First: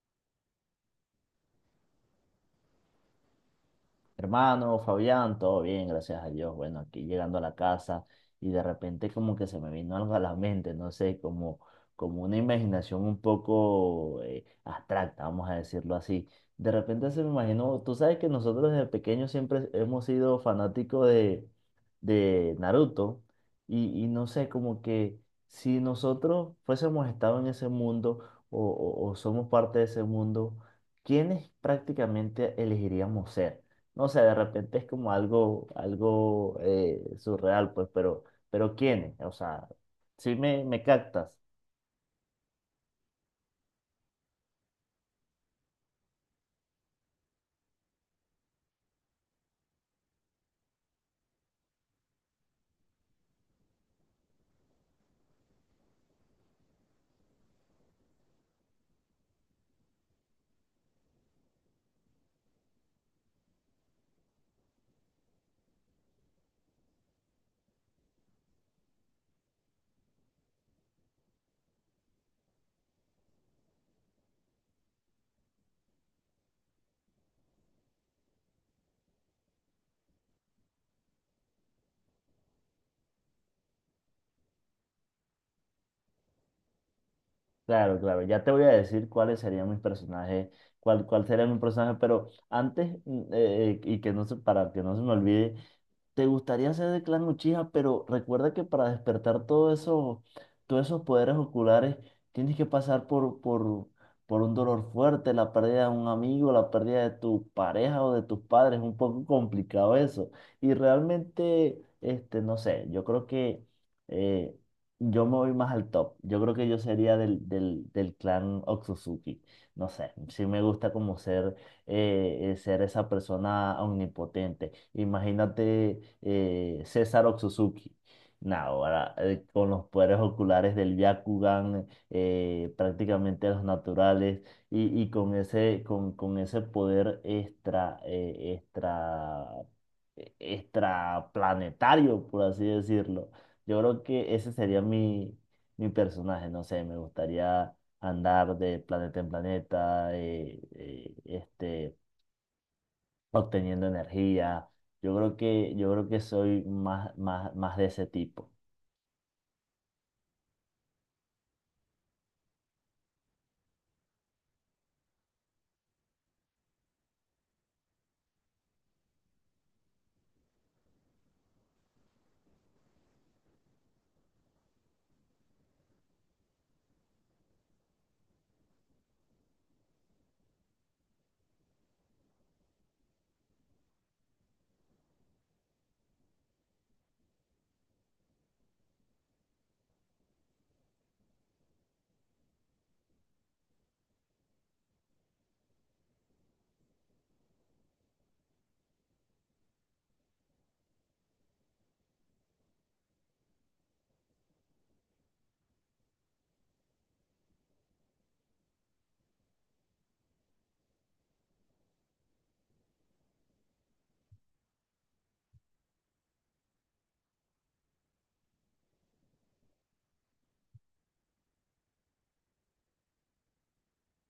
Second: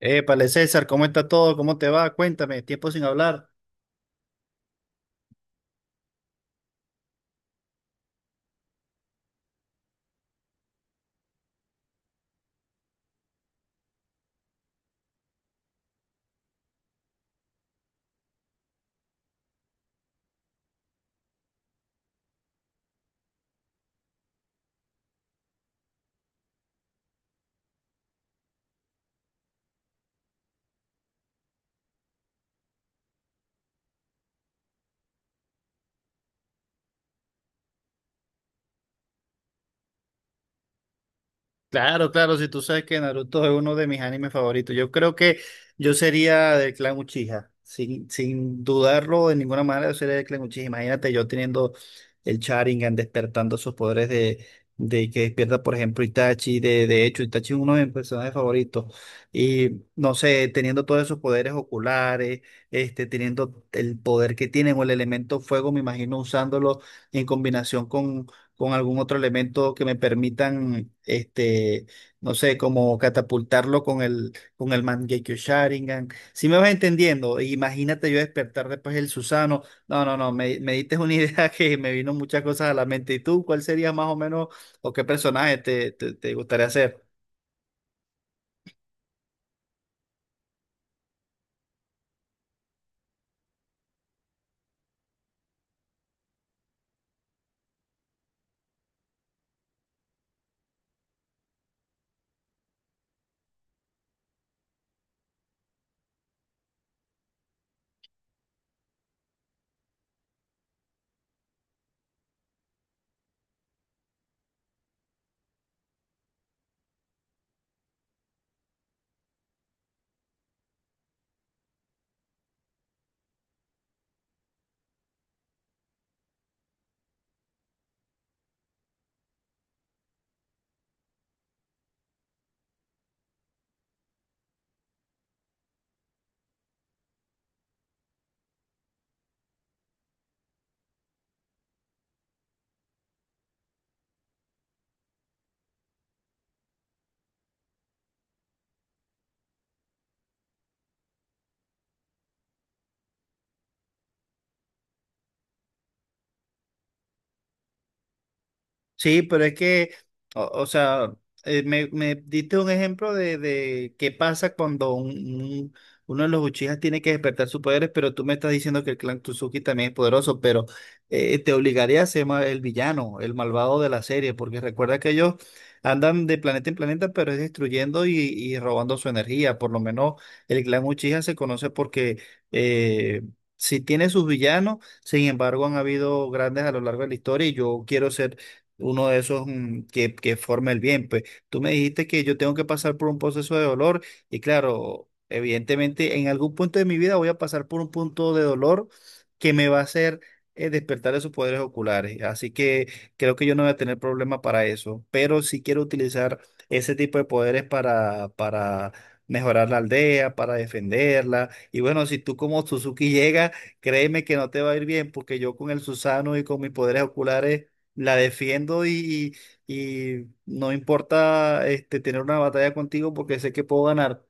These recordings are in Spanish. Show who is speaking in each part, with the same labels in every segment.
Speaker 1: Épale, César, ¿cómo está todo? ¿Cómo te va? Cuéntame, tiempo sin hablar.
Speaker 2: Hermano, Fabián, todo bien, gracias a Dios. Bueno, aquí llegando a la casa y de repente como que se me vino algo a la mente, no sé, como, como una imaginación un poco abstracta, vamos a decirlo así. De repente se me imaginó, tú sabes que nosotros desde pequeños siempre hemos sido fanáticos de Naruto y no sé, como que si nosotros fuésemos estado en ese mundo o o somos parte de ese mundo, ¿quiénes prácticamente elegiríamos ser? No sé, de repente es como algo, algo surreal, pues, pero ¿quiénes? O sea, sí me captas.
Speaker 1: Claro, claro, si tú sabes que Naruto es uno de mis animes favoritos, yo creo que yo sería del clan Uchiha, sin dudarlo de ninguna manera, yo sería del clan Uchiha. Imagínate yo teniendo el Sharingan, despertando sus poderes de que despierta, por ejemplo, Itachi, de hecho, Itachi es uno de mis personajes favoritos, y no sé, teniendo todos esos poderes oculares, este, teniendo el poder que tienen o el elemento fuego, me imagino usándolo en combinación con algún otro elemento que me permitan, este, no sé, como catapultarlo con el Mangekyo Sharingan. Si me vas entendiendo, e imagínate yo despertar después el Susano. No, no, no, me diste una idea que me vino muchas cosas a la mente. ¿Y tú cuál sería más o menos o qué personaje te gustaría hacer?
Speaker 2: Claro, claro. Ya te voy a decir cuáles serían mis personajes, cuál, cuál sería mi personaje, pero antes, y que no se, para que no se me olvide, ¿te gustaría ser de Clan Uchiha? Pero recuerda que para despertar todo eso, todos esos poderes oculares, tienes que pasar por un dolor fuerte, la pérdida de un amigo, la pérdida de tu pareja o de tus padres. Es un poco complicado eso. Y realmente, este, no sé, yo creo que eh, yo me voy más al top. Yo creo que yo sería del clan Otsutsuki. No sé, sí me gusta como ser, ser esa persona omnipotente. Imagínate César Otsutsuki. Nah, ahora con los poderes oculares del Byakugan, prácticamente los naturales, y con ese poder extra, extra planetario, por así decirlo, yo creo que ese sería mi, mi personaje, no sé, me gustaría andar de planeta en planeta, obteniendo energía. Yo creo que soy más, más, más de ese tipo.
Speaker 1: Sí, pero es que, o sea, me diste un ejemplo de qué pasa cuando un- uno de los Uchijas tiene que despertar sus poderes, pero tú me estás diciendo que el clan Tsuki también es poderoso, pero te obligaría a ser el villano, el malvado de la serie, porque recuerda que ellos andan de planeta en planeta, pero es destruyendo y robando su energía. Por lo menos el clan Uchiha se conoce porque eh, si tiene sus villanos, sin embargo, han habido grandes a lo largo de la historia y yo quiero ser uno de esos que forma el bien. Pues tú me dijiste que yo tengo que pasar por un proceso de dolor y claro, evidentemente en algún punto de mi vida voy a pasar por un punto de dolor que me va a hacer despertar esos poderes oculares. Así que creo que yo no voy a tener problema para eso, pero sí quiero utilizar ese tipo de poderes para mejorar la aldea, para defenderla. Y bueno, si tú como Suzuki llegas, créeme que no te va a ir bien porque yo con el Susano y con mis poderes oculares la defiendo y no importa este, tener una batalla contigo porque sé que puedo ganar.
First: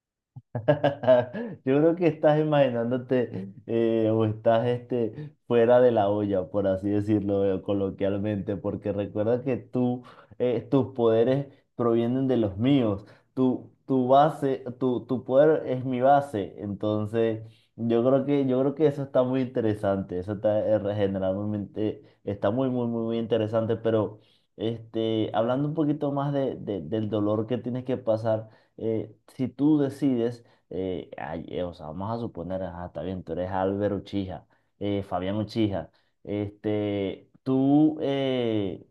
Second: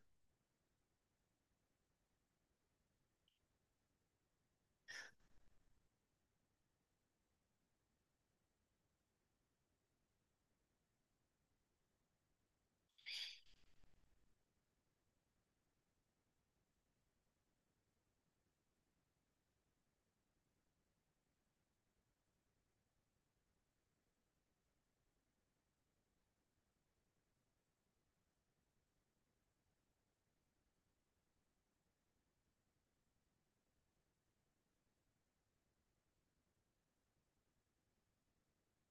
Speaker 2: Yo creo que estás imaginándote o estás fuera de la olla, por así decirlo, coloquialmente, porque recuerda que tú, tus poderes provienen de los míos. Tu base, tu poder es mi base. Entonces, yo creo que eso está muy interesante. Eso está regeneralmente, está muy, muy, muy, muy interesante. Pero este, hablando un poquito más del dolor que tienes que pasar, si tú decides o sea, vamos a suponer, ajá, está bien, tú eres Álvaro Uchija, Fabián Uchija, este, tú,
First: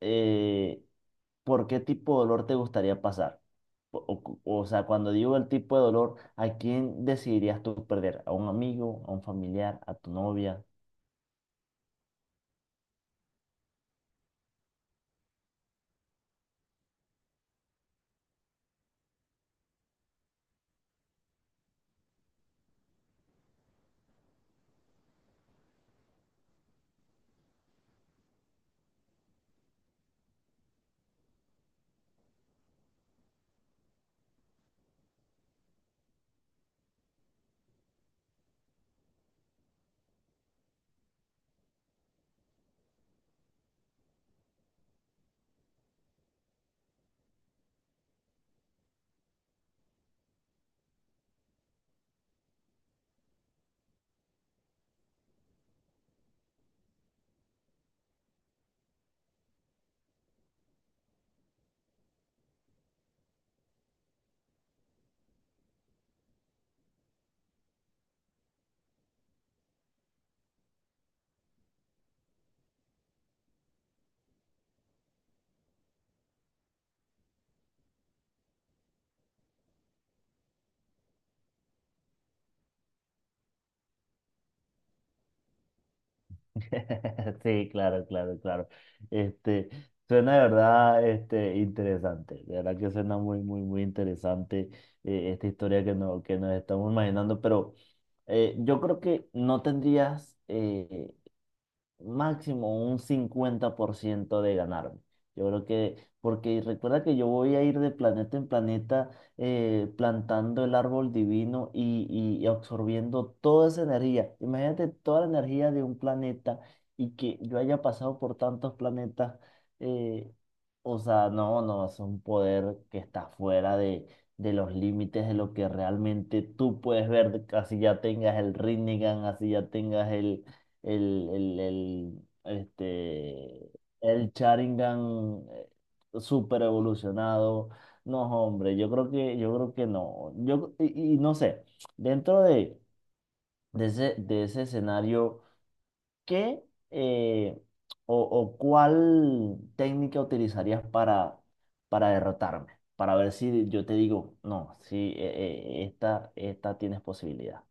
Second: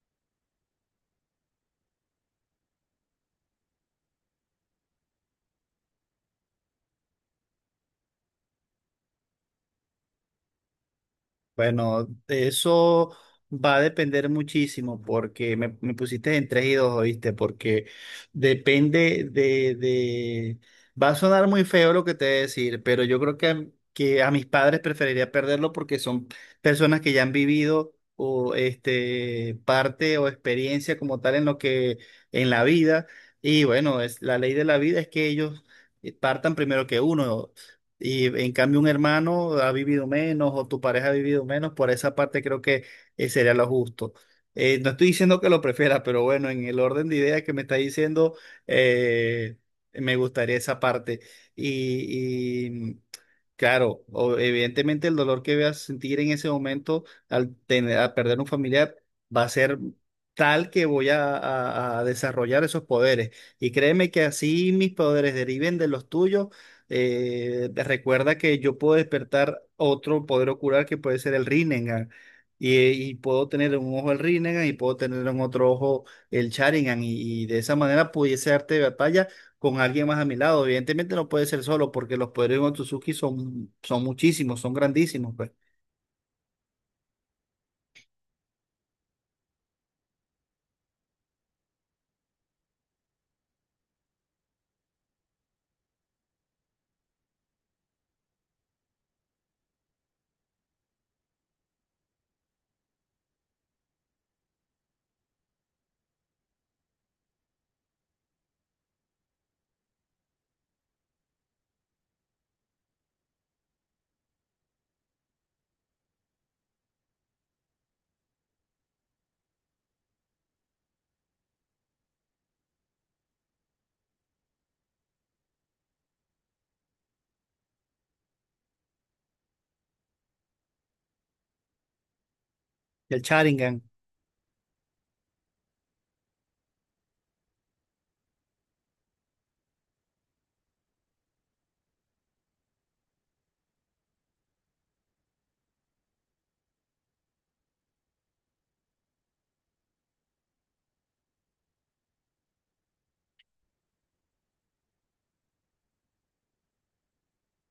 Speaker 2: eh, ¿por qué tipo de dolor te gustaría pasar? O, o sea, cuando digo el tipo de dolor, ¿a quién decidirías tú perder? ¿A un amigo, a un familiar, a tu novia?
Speaker 1: Bueno, de eso va a depender muchísimo porque me pusiste en tres y dos, ¿oíste? Porque depende de... Va a sonar muy feo lo que te voy a decir, pero yo creo que, que a mis padres preferiría perderlo porque son personas que ya han vivido o este, parte o experiencia como tal en lo que, en la vida. Y bueno, es, la ley de la vida es que ellos partan primero que uno. Y en cambio un hermano ha vivido menos o tu pareja ha vivido menos, por esa parte creo que sería lo justo. No estoy diciendo que lo prefiera, pero bueno, en el orden de ideas que me está diciendo, eh, me gustaría esa parte. Y, claro, evidentemente el dolor que voy a sentir en ese momento al tener, a perder un familiar va a ser tal que voy a, a desarrollar esos poderes. Y créeme que así mis poderes deriven de los tuyos. Recuerda que yo puedo despertar otro poder ocular que puede ser el Rinnegan. Y puedo tener en un ojo el Rinnegan y puedo tener en otro ojo el Sharingan. Y de esa manera pudiese darte batalla con alguien más a mi lado. Evidentemente no puede ser solo porque los poderes de Otsutsuki son, son muchísimos, son grandísimos, pues.
Speaker 2: Sí, claro, claro, claro. Este, suena de verdad, este, interesante. De verdad que suena muy, muy, muy interesante, esta historia que, no, que nos estamos imaginando. Pero yo creo que no tendrías, máximo un 50% de ganarme. Yo creo que, porque recuerda que yo voy a ir de planeta en planeta, plantando el árbol divino y absorbiendo toda esa energía. Imagínate toda la energía de un planeta y que yo haya pasado por tantos planetas. eh, o sea, no, no, es un poder que está fuera de los límites de lo que realmente tú puedes ver. Así ya tengas el Rinnegan, así ya tengas el, el, el,
Speaker 1: El
Speaker 2: este,
Speaker 1: Sharingan.
Speaker 2: el Sharingan, super evolucionado. No, hombre, yo creo que no. Yo, y no sé, dentro de ese escenario, ¿qué eh, o cuál técnica utilizarías para derrotarme? Para ver si yo te digo, no, si esta, esta tienes posibilidad.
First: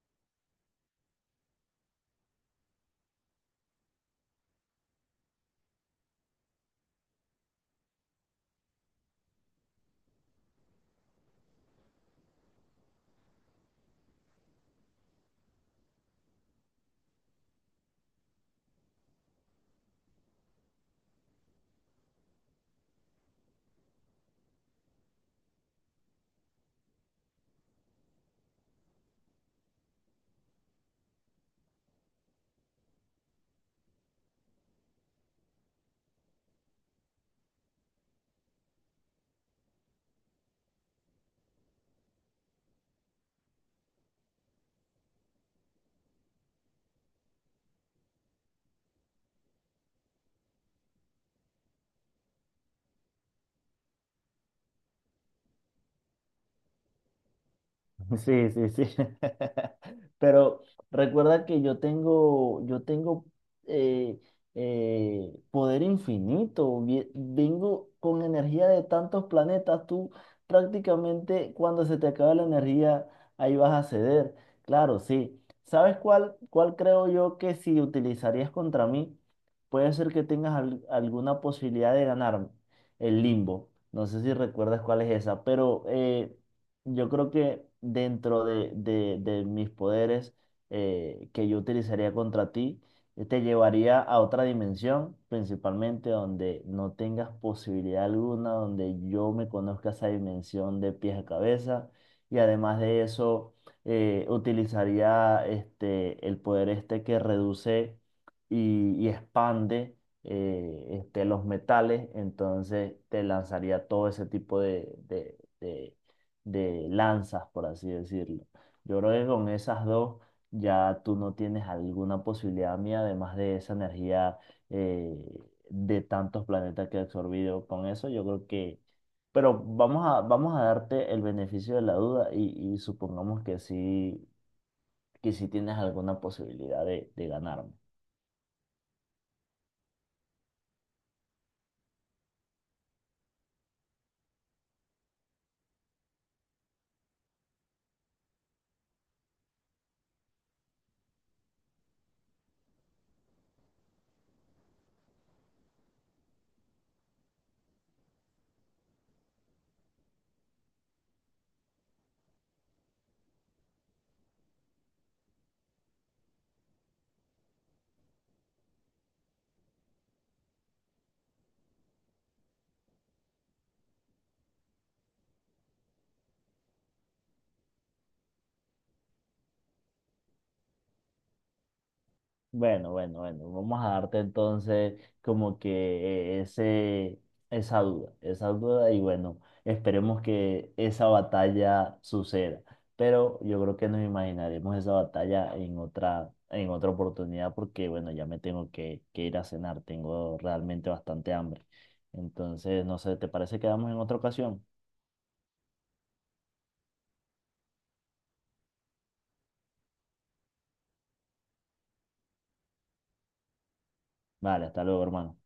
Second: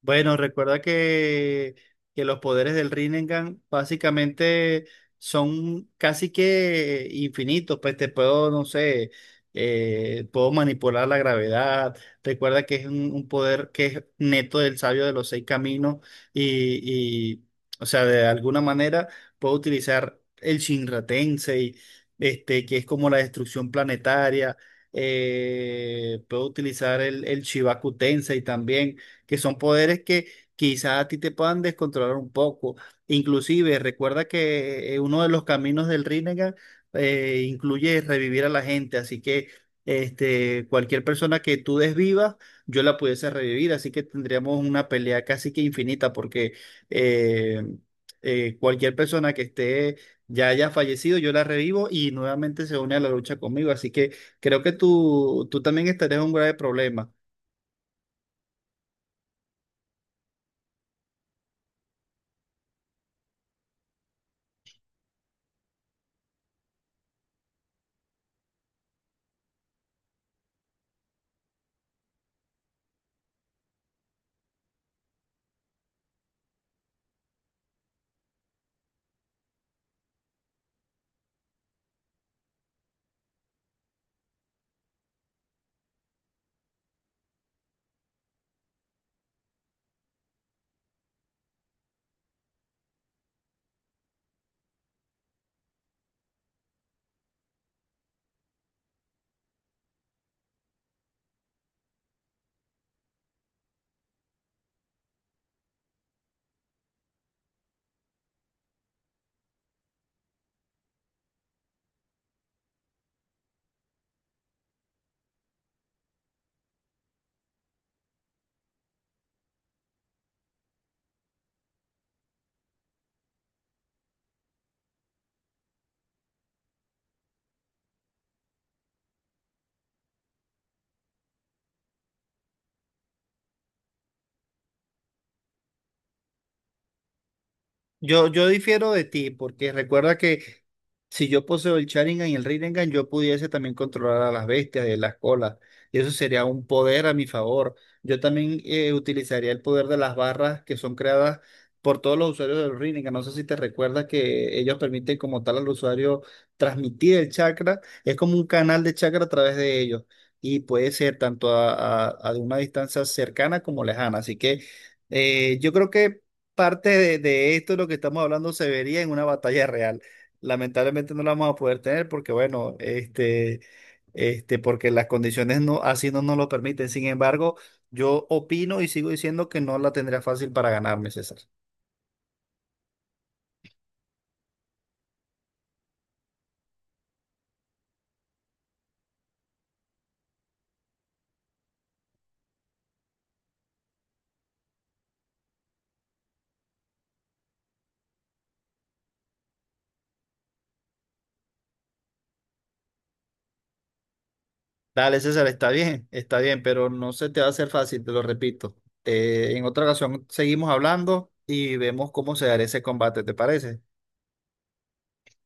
Speaker 1: Bueno, recuerda que los poderes del Rinnegan básicamente son casi que infinitos, pues te puedo, no sé, puedo manipular la gravedad, recuerda que es un poder que es neto del sabio de los seis caminos y, o sea, de alguna manera puedo utilizar el Shinra Tensei, este, que es como la destrucción planetaria, puedo utilizar el Shibaku Tensei también que son poderes que quizás a ti te puedan descontrolar un poco. Inclusive, recuerda que uno de los caminos del Rinnegan incluye revivir a la gente, así que este, cualquier persona que tú desvivas, yo la pudiese revivir, así que tendríamos una pelea casi que infinita, porque eh, cualquier persona que esté ya haya fallecido, yo la revivo y nuevamente se une a la lucha conmigo, así que creo que tú también estarías en un grave problema.
Speaker 2: Sí, sí, sí. Pero recuerda que yo tengo eh, poder infinito. Vengo con energía de tantos planetas. Tú prácticamente cuando se te acabe la energía, ahí vas a ceder. Claro, sí. ¿Sabes cuál, cuál creo yo que si utilizarías contra mí, puede ser que tengas alguna posibilidad de ganarme? El limbo. No sé si recuerdas cuál es esa, pero yo creo que dentro de, de mis poderes, que yo utilizaría contra ti, te llevaría a otra dimensión, principalmente donde no tengas posibilidad alguna, donde yo me conozca esa dimensión de pies a cabeza. Y además de eso, utilizaría el poder este que reduce y expande, los metales. Entonces te lanzaría todo ese tipo de de lanzas, por así decirlo. Yo creo que con esas dos ya tú no tienes alguna posibilidad mía, además de esa energía eh, de tantos planetas que he absorbido. Con eso yo creo que... Pero vamos a, vamos a darte el beneficio de la duda y supongamos que sí tienes alguna posibilidad de ganarme.
Speaker 1: Yo difiero de ti, porque recuerda que si yo poseo el Sharingan y el Rinnegan, yo pudiese también controlar a las bestias y las colas. Y eso sería un poder a mi favor. Yo también utilizaría el poder de las barras que son creadas por todos los usuarios del Rinnegan. No sé si te recuerdas que ellos permiten como tal al usuario transmitir el chakra. Es como un canal de chakra a través de ellos. Y puede ser tanto a, a de una distancia cercana como lejana. Así que yo creo que parte de esto, lo que estamos hablando, se vería en una batalla real. Lamentablemente no la vamos a poder tener porque, bueno, porque las condiciones no, así no nos lo permiten. Sin embargo, yo opino y sigo diciendo que no la tendría fácil para ganarme, César.
Speaker 2: Bueno, bueno, bueno, vamos a darte entonces como que ese, esa duda y bueno, esperemos que esa batalla suceda, pero yo creo que nos imaginaremos esa batalla en otra oportunidad porque bueno, ya me tengo que ir a cenar, tengo realmente bastante hambre, entonces no sé, ¿te parece que quedamos en otra ocasión?
Speaker 1: Dale, César, está bien, pero no se te va a hacer fácil, te lo repito. En otra ocasión seguimos hablando y vemos cómo se dará ese combate, ¿te parece?
Speaker 2: Vale, hasta luego, hermano.